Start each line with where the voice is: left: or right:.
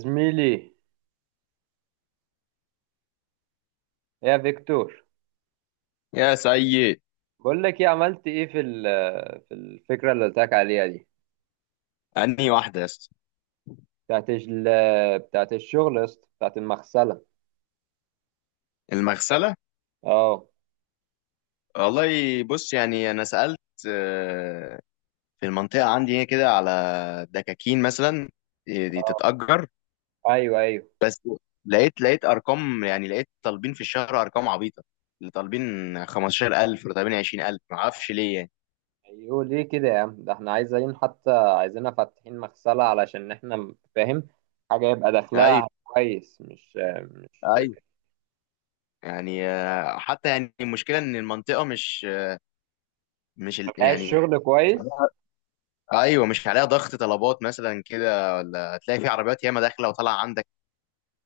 right: زميلي، يا فيكتور،
left: يا سيد.
right: بقول لك ايه؟ عملت ايه في الفكره اللي قلت لك عليها دي،
left: انهي واحده يا اسطى؟
right: بتاعت الشغل يا اسطى، بتاعت المغسله.
left: المغسله.
right: اه.
left: والله بص، يعني انا سالت. آه، في المنطقه عندي هنا كده على دكاكين مثلا دي تتاجر.
right: ايوه، ايوه،
left: بس لقيت ارقام، يعني لقيت طالبين في الشهر ارقام عبيطه، اللي طالبين 15000 ولا طالبين 20000، ما اعرفش ليه يعني.
right: ايوه، ليه كده يا عم؟ ده احنا عايزين، حتى عايزينها فاتحين مغسله، علشان احنا فاهم، حاجه يبقى
left: ايوه،
right: دخلها كويس، مش
left: ايوه، يعني حتى يعني المشكله ان المنطقه مش
right: ما فيهاش
left: يعني
right: شغل
left: مش
right: كويس.
left: عليها. ايوه، مش عليها ضغط طلبات مثلا كده، ولا هتلاقي في عربيات ياما داخله وطالعه عندك.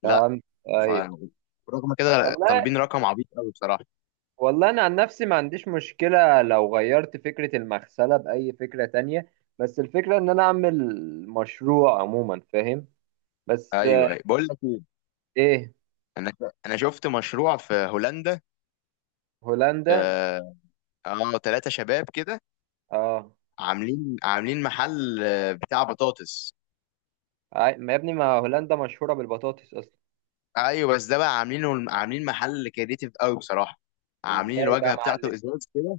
left: لا.
right: فاهم.
left: ف
right: ايوه.
left: رغم كده
right: والله
left: طالبين رقم عبيط قوي بصراحه.
right: والله انا عن نفسي ما عنديش مشكلة لو غيرت فكرة المغسلة بأي فكرة تانية، بس الفكرة ان انا اعمل مشروع عموما، فاهم، بس
left: ايوه، ايوه، بقول لك ايه،
right: ايه.
left: انا انا شفت مشروع في هولندا.
right: هولندا.
left: اه. تلاتة شباب كده
right: اه.
left: عاملين محل، بتاع بطاطس.
right: ما يا ابني، ما هولندا مشهورة بالبطاطس اصلا.
left: ايوه بس ده بقى عاملين محل كريتيف قوي بصراحه، عاملين
right: ازاي بقى يا
left: الواجهه بتاعته
right: معلم؟
left: ازاز كده.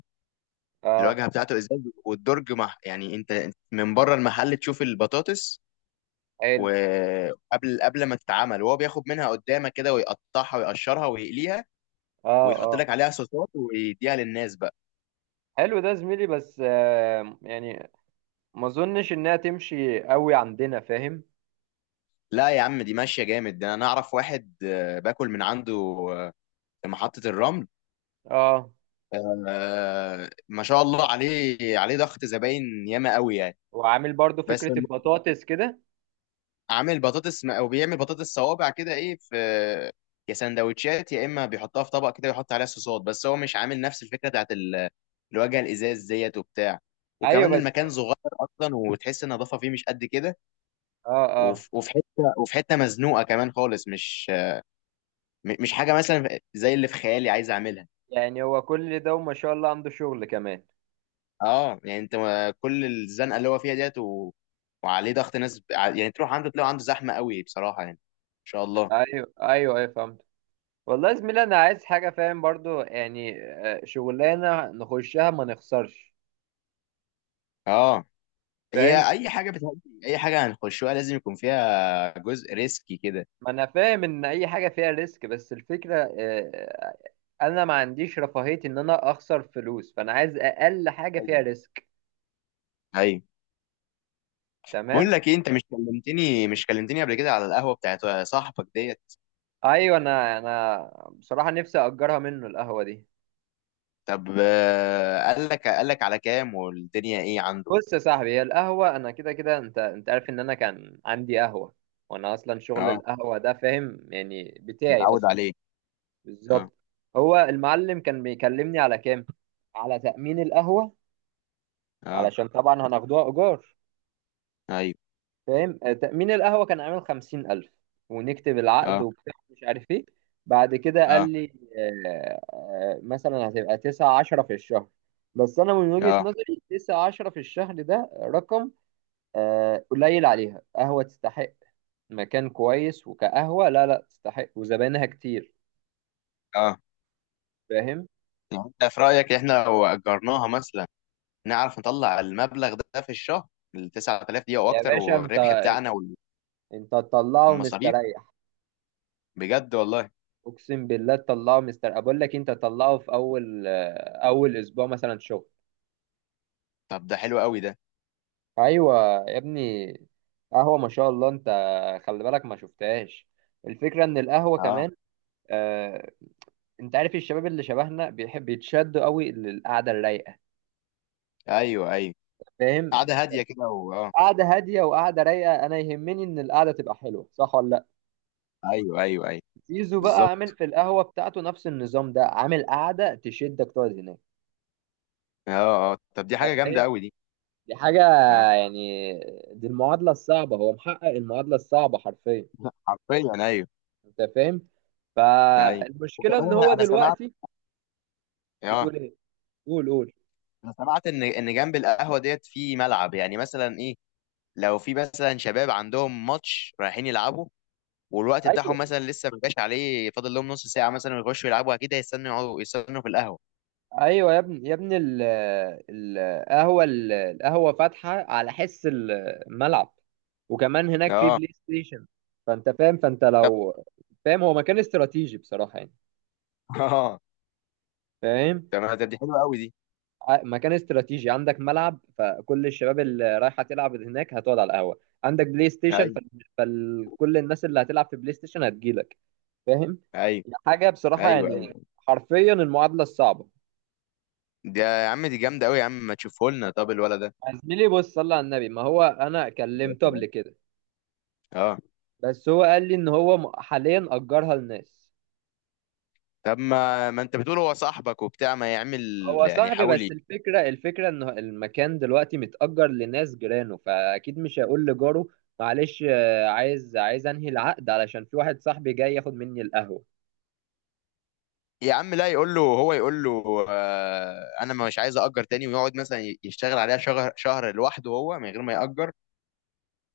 right: اه.
left: الواجهه بتاعته ازاز والدرج يعني انت من بره المحل تشوف البطاطس،
right: حلو.
left: وقبل ما تتعمل، وهو بياخد منها قدامك كده ويقطعها ويقشرها ويقليها،
right: اه،
left: ويحط
right: اه.
left: لك عليها صوصات ويديها للناس بقى.
right: حلو ده زميلي، بس يعني ما اظنش انها تمشي قوي عندنا، فاهم.
left: لا يا عم، دي ماشيه جامد، ده انا اعرف واحد باكل من عنده، آه، في محطه الرمل.
right: اه.
left: ما شاء الله، عليه ضغط زباين ياما قوي يعني.
right: وعامل برضو
left: بس
right: فكرة
left: الم-
right: البطاطس كده؟
left: عامل او بيعمل بطاطس صوابع كده، ايه، في يا سندوتشات يا اما بيحطها في طبق كده ويحط عليها صوصات، بس هو مش عامل نفس الفكره الواجهه الازاز ديت وبتاع.
right: ايوه
left: وكمان
right: بس،
left: المكان صغير اصلا، وتحس النظافه فيه مش قد كده،
right: اه، اه.
left: وفي حته مزنوقه كمان خالص، مش حاجه مثلا زي اللي في خيالي عايز اعملها.
right: يعني هو كل ده وما شاء الله عنده شغل كمان؟
left: اه، يعني انت كل الزنقه اللي هو فيها ديت وعليه ضغط ناس، يعني تروح عنده تلاقيه عنده زحمه قوي بصراحه، يعني ان شاء الله.
right: ايوه، ايوه، ايوه، فهمت. والله يا زميلي، انا عايز حاجه، فاهم، برضو يعني شغلانه نخشها ما نخسرش.
left: اه.
right: فاهم.
left: هي اي حاجه بتهدي، اي حاجه هنخشها لازم يكون فيها جزء ريسكي كده.
right: ما انا فاهم ان اي حاجه فيها ريسك، بس الفكره انا ما عنديش رفاهيه ان انا اخسر فلوس، فانا عايز اقل حاجه فيها
left: ايوه،
right: ريسك.
left: ايوه، بقول
right: تمام.
left: لك ايه، انت مش كلمتني قبل كده على القهوه بتاعت صاحبك ديت؟
right: ايوه، انا بصراحه نفسي اجرها منه القهوه دي.
left: طب قال لك على كام والدنيا ايه عنده؟
right: بص يا صاحبي، هي القهوة أنا كده كده، أنت عارف إن أنا كان عندي قهوة، وأنا أصلا شغل
left: اه،
right: القهوة ده، فاهم، يعني بتاعي
left: متعود
right: أصلا.
left: عليه. اه،
right: بالظبط. هو المعلم كان بيكلمني على كام؟ على تأمين القهوة،
left: اه.
right: علشان طبعا هناخدوها إيجار،
left: ايوه.
right: فاهم، تأمين القهوة كان عامل خمسين ألف، ونكتب العقد
left: اه،
right: وبتاع، مش عارف إيه. بعد كده قال
left: اه،
right: لي مثلا هتبقى تسعة عشرة في الشهر. بس أنا من
left: اه،
right: وجهة
left: اه.
right: نظري، تسعة عشرة في الشهر ده رقم قليل عليها. قهوة تستحق، مكان كويس، وكقهوة، لا، لا تستحق، وزباينها كتير،
left: آه.
right: فاهم.
left: يعني انت في رأيك احنا لو أجرناها مثلا نعرف نطلع المبلغ ده في الشهر، ال 9000 دي او
right: يا
left: اكتر،
right: باشا، انت
left: والربح بتاعنا
right: انت تطلعه
left: والمصاريف؟
right: مستريح.
left: بجد والله.
right: اقسم بالله تطلعه مستريح، بقول لك انت تطلعه في اول اسبوع مثلا شغل.
left: طب ده حلو قوي ده.
right: ايوه يا ابني، قهوة ما شاء الله، انت خلي بالك، ما شفتهاش. الفكرة ان القهوة
left: اه،
right: كمان آه، انت عارف الشباب اللي شبهنا بيحب يتشدوا قوي للقعدة الرايقة،
left: ايوه، ايوه،
right: فاهم.
left: قعدة هادية كده اه،
right: قعدة هادية وقعدة رايقة، أنا يهمني إن القعدة تبقى حلوة، صح ولا لأ.
left: ايوه، ايوه، ايوه،
right: زيزو بقى عامل
left: بالظبط.
right: في القهوة بتاعته نفس النظام ده، عامل قعدة تشدك تقعد هناك.
left: اه، اه، طب دي
right: أنت
left: حاجة جامدة
right: فاهم.
left: قوي دي.
right: دي حاجة،
left: اه.
right: يعني دي المعادلة الصعبة، هو محقق المعادلة الصعبة حرفيا.
left: حرفيا، ايوه.
right: أنت فاهم.
left: ايوه،
right: فالمشكلة
left: وكمان
right: إن هو
left: انا سمعت،
right: دلوقتي.
left: اه،
right: بتقول إيه؟ قول، قول.
left: انا سمعت ان جنب القهوة ديت في ملعب، يعني مثلا ايه، لو في مثلا شباب عندهم ماتش رايحين يلعبوا، والوقت بتاعهم
right: أيوه،
left: مثلا لسه ما جاش عليه، فاضل لهم نص ساعه مثلا ويخشوا يلعبوا، اكيد هيستنوا يقعدوا، يستنوا في القهوه.
right: ايوه يا ابني، يا ابني القهوه فاتحه على حس الملعب، وكمان هناك في
left: اه،
right: بلاي ستيشن، فانت فاهم. فانت
left: طب
right: لو، فاهم، هو مكان استراتيجي بصراحه، يعني،
left: اه،
right: فاهم.
left: تمام، طب دي حلوه قوي دي.
right: مكان استراتيجي، عندك ملعب، فكل الشباب اللي رايحه تلعب هناك هتقعد على القهوه، عندك بلاي ستيشن،
left: ايوه،
right: فكل الناس اللي هتلعب في بلاي ستيشن هتجيلك، فاهم.
left: ايوه،
right: يعني حاجه بصراحه،
left: ايوه،
right: يعني
left: ايوه،
right: حرفيا المعادله الصعبه.
left: دي يا عم دي جامده قوي، يا عم ما تشوفه لنا طب الولد ده.
right: يا زميلي بص، صلى على النبي، ما هو انا كلمته قبل كده،
left: اه،
right: بس هو قال لي ان هو حاليا اجرها لناس.
left: طب ما انت بتقول هو صاحبك وبتاع، ما يعمل،
right: هو
left: يعني
right: صاحبي،
left: يحاول
right: بس الفكره ان المكان دلوقتي متأجر لناس جيرانه، فاكيد مش هيقول لجاره، معلش، عايز انهي العقد، علشان في واحد صاحبي جاي ياخد مني القهوه.
left: يا عم لا، يقول له، هو يقول له آه انا مش عايز اجر تاني، ويقعد مثلا يشتغل عليها شهر شهر لوحده هو من غير ما ياجر،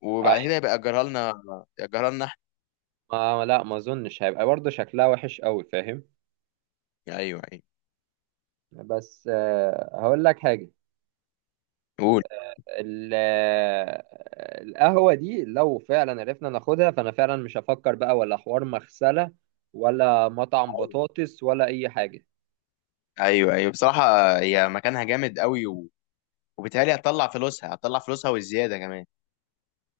left: وبعد كده
right: أي-
left: يبقى ياجرها لنا، ياجرها لنا احنا.
right: ما لا، ما اظنش هيبقى برضه شكلها وحش قوي، فاهم.
left: ايوه، ايوه.
right: بس هقول لك حاجه.
left: قول.
right: القهوه دي لو فعلا عرفنا ناخدها، فانا فعلا مش هفكر بقى ولا حوار مغسله، ولا مطعم بطاطس، ولا اي حاجه.
left: ايوه، ايوه بصراحه، هي مكانها جامد قوي وبالتالي هتطلع فلوسها والزياده كمان.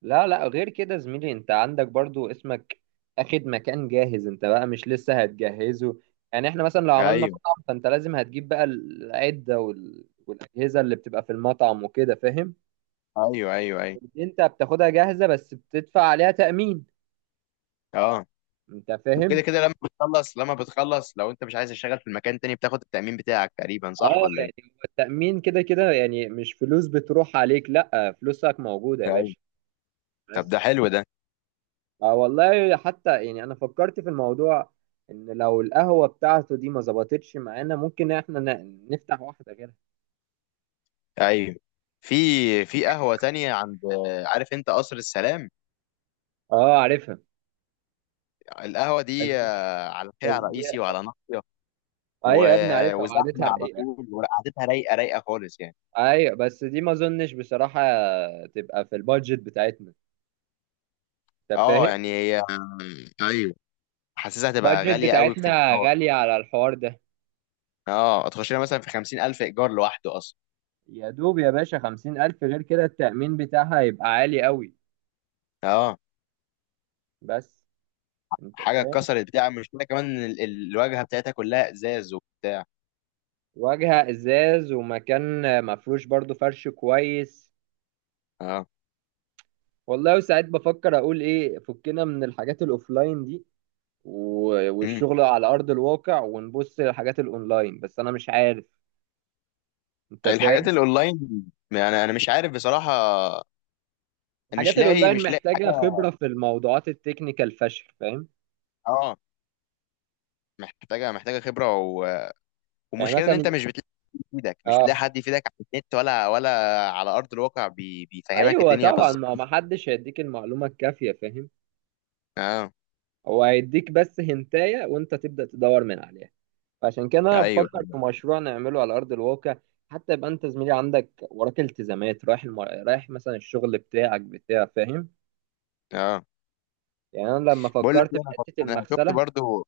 right: لا، لا، غير كده زميلي، انت عندك برضو اسمك اخد مكان جاهز، انت بقى مش لسه هتجهزه. يعني احنا مثلا لو عملنا
left: ايوه،
right: مطعم، فانت لازم هتجيب بقى العدة والاجهزة اللي بتبقى في المطعم وكده، فاهم.
left: ايوه، ايوه، ايوه.
right: انت بتاخدها جاهزة، بس بتدفع عليها تأمين.
left: اه،
right: انت
left: كده
right: فاهم.
left: كده، لما بتخلص لو انت مش عايز تشتغل في المكان تاني، بتاخد التأمين بتاعك تقريبا، صح
right: اه،
left: ولا ايه؟
right: يعني هو التأمين كده كده، يعني مش فلوس بتروح عليك، لا، فلوسك موجودة يا
left: ايوه،
right: باشا.
left: طب ده
right: بس
left: حلو ده.
right: اه، والله، حتى يعني انا فكرت في الموضوع، ان لو القهوة بتاعته دي ما ظبطتش معانا، ممكن احنا نفتح واحدة غيرها.
left: ايوه، في في قهوة تانية عند، عارف انت قصر السلام؟
right: اه، عارفها.
left: القهوة
right: بس
left: دي
right: دي
left: على
right: بس
left: شارع
right: دي
left: رئيسي وعلى ناصية،
right: ايوه يا ابني، عارفها وقعدتها
left: وزحمة على
right: رقيقة.
left: طول، وقعدتها رايقة رايقة خالص يعني.
right: ايوه، بس دي ما اظنش بصراحة تبقى في البادجت بتاعتنا. انت
left: اه،
right: فاهم.
left: يعني هي ايوه، حاسسها هتبقى
right: البادجت
left: غالية قوي في
right: بتاعتنا
left: الإيجار.
right: غالية على الحوار ده.
left: اه، هتخش لها مثلا في 50,000 إيجار لوحده أصلا.
right: يا دوب يا باشا خمسين ألف، غير كده التأمين بتاعها يبقى عالي قوي.
left: اه،
right: بس، انت
left: حاجة
right: فاهم،
left: اتكسرت بتاع مش كده، كمان الواجهة بتاعتها كلها إزاز وبتاع.
right: واجهة ازاز ومكان مفروش برضو فرش كويس.
left: اه.
right: والله ساعات بفكر اقول ايه، فكنا من الحاجات الاوفلاين دي، و-
left: امم.
right: والشغل على ارض الواقع، ونبص للحاجات الاونلاين، بس انا مش عارف. انت
left: الحاجات
right: فاهم.
left: الأونلاين، يعني أنا مش عارف بصراحة، مش
right: الحاجات
left: لاقي
right: الاونلاين
left: مش لاقي حاجة.
right: محتاجه خبره في الموضوعات التكنيكال فشخ، فاهم.
left: اه، محتاجة خبرة
right: يعني
left: ومشكلة إن
right: مثلا.
left: أنت مش بتلاقي حد يفيدك،
right: اه،
left: على النت ولا على أرض الواقع بيفهمك
right: ايوه
left: الدنيا
right: طبعا،
left: بالظبط.
right: ما حدش هيديك المعلومه الكافيه، فاهم.
left: اه،
right: هو هيديك بس هنتايه، وانت تبدا تدور من عليها. فعشان كده انا
left: ايوه،
right: بفكر
left: ايوه.
right: في مشروع نعمله على ارض الواقع، حتى يبقى انت زميلي عندك وراك التزامات، رايح رايح مثلا الشغل بتاعك بتاع فاهم،
left: اه،
right: يعني انا لما
left: بقول لك
right: فكرت
left: إيه،
right: في
left: انا
right: حته
left: شفت
right: المغسله.
left: برضو،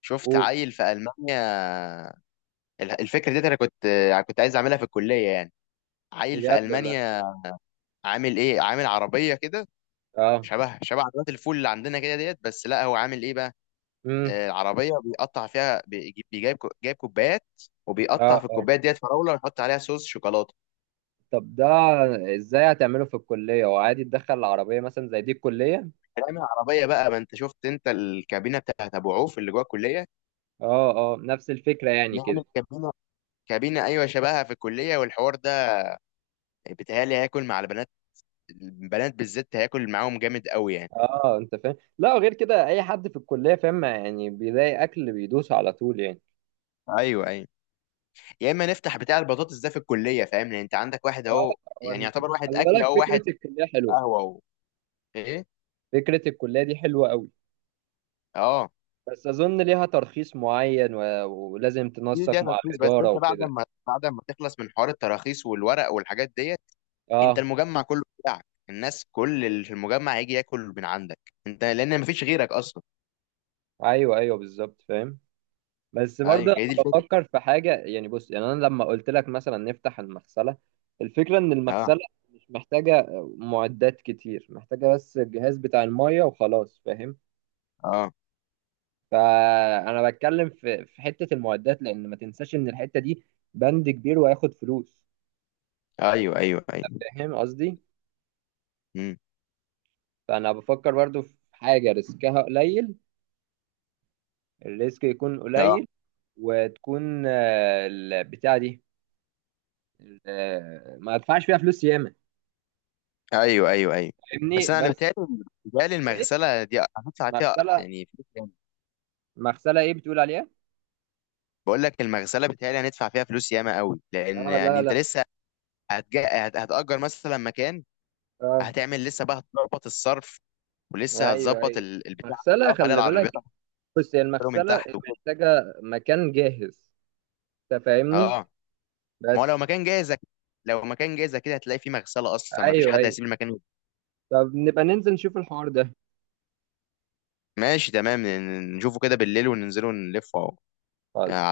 left: شفت
right: قول.
left: عيل في المانيا، الفكره دي انا كنت عايز اعملها في الكليه يعني، عيل في
right: بجد ولا؟
left: المانيا عامل عربيه كده
right: اه.
left: شبه عربيات الفول اللي عندنا كده ديت، بس لا هو عامل ايه بقى،
right: امم.
left: العربيه بيقطع فيها، بيجيب جايب كوبايات،
right: اه،
left: وبيقطع في
right: اه.
left: الكوبايات ديت فراوله ويحط عليها صوص شوكولاته.
right: طب ده ازاي هتعمله في الكليه؟ وعادي تدخل العربيه مثلا زي دي الكليه؟
left: نعمل عربيه بقى، ما انت شفت انت الكابينه بتاعت ابو عوف اللي جوه الكليه؟
right: اه، اه، نفس الفكره يعني كده.
left: نعمل كابينه، كابينه ايوه شبهها في الكليه، والحوار ده بيتهيألي هياكل مع البنات، البنات بالذات هياكل معاهم جامد قوي يعني.
right: اه، انت فاهم، لا غير كده، اي حد في الكليه، فاهم، يعني بيلاقي اكل بيدوس على طول، يعني.
left: ايوه، ايوه، يا اما نفتح بتاع البطاطس ده في الكليه، فاهم، لان انت عندك واحد
right: اه،
left: اهو يعني يعتبر واحد
right: خلي
left: اكل
right: بالك،
left: اهو،
right: فكره
left: واحد
right: الكليه حلوه.
left: قهوه اهو. ايه.
right: فكرة الكلية دي حلوة قوي،
left: اه،
right: بس أظن ليها ترخيص معين و... ولازم
left: ده
right: تنسق مع
left: ترخيص، بس
right: الإدارة
left: انت بعد
right: وكده.
left: ما تخلص من حوار التراخيص والورق والحاجات ديت، انت
right: اه،
left: المجمع كله بتاعك، الناس كل اللي في المجمع هيجي ياكل من عندك انت لان مفيش غيرك اصلا.
right: ايوه، ايوه، بالظبط، فاهم. بس برضه
left: ايوه، هي دي
right: أنا
left: الفكره.
right: بفكر في حاجة، يعني بص، يعني أنا لما قلت لك مثلا نفتح المغسلة، الفكرة إن
left: اه،
right: المغسلة مش محتاجة معدات كتير، محتاجة بس الجهاز بتاع المية وخلاص، فاهم.
left: اه،
right: فأنا بتكلم في حتة المعدات، لأن ما تنساش إن الحتة دي بند كبير وهياخد فلوس.
left: ايوه، ايوه، ايوه.
right: فاهم قصدي؟
left: امم.
right: فأنا بفكر برضه في حاجة ريسكها قليل، الريسك يكون
left: اه،
right: قليل، وتكون البتاعة دي ما ادفعش فيها فلوس ياما،
left: ايوه، ايوه، ايوه،
right: فاهمني؟
left: بس انا
right: بس
left: بتهيألي
right: ايه؟
left: المغسله دي هتدفع فيها
right: مغسلة،
left: يعني.
right: مغسلة ايه بتقول عليها؟
left: بقول لك المغسله، بتهيألي هندفع فيها فلوس ياما قوي، لان
right: اه،
left: يعني
right: لا،
left: انت
right: لا.
left: لسه هتأجر مثلا مكان،
right: اه،
left: هتعمل لسه بقى، هتظبط الصرف، ولسه
right: ايوه،
left: هتظبط
right: ايوه.
left: البتاع اللي
right: مغسلة
left: بيقف عليه
right: خلي بالك.
left: العربيات،
right: بص، هي
left: هتحطه من
right: المغسلة
left: تحت وكده.
right: محتاجة مكان جاهز، انت فاهمني؟
left: اه، ما هو لو
right: بس.
left: مكان جاهز لو مكان جاهز كده هتلاقي فيه مغسله اصلا، ما فيش
right: ايوه،
left: حد
right: ايوه،
left: هيسيب المكان.
right: طب نبقى ننزل نشوف الحوار ده.
left: ماشي تمام، نشوفه كده بالليل وننزله نلفه. على
right: خالص.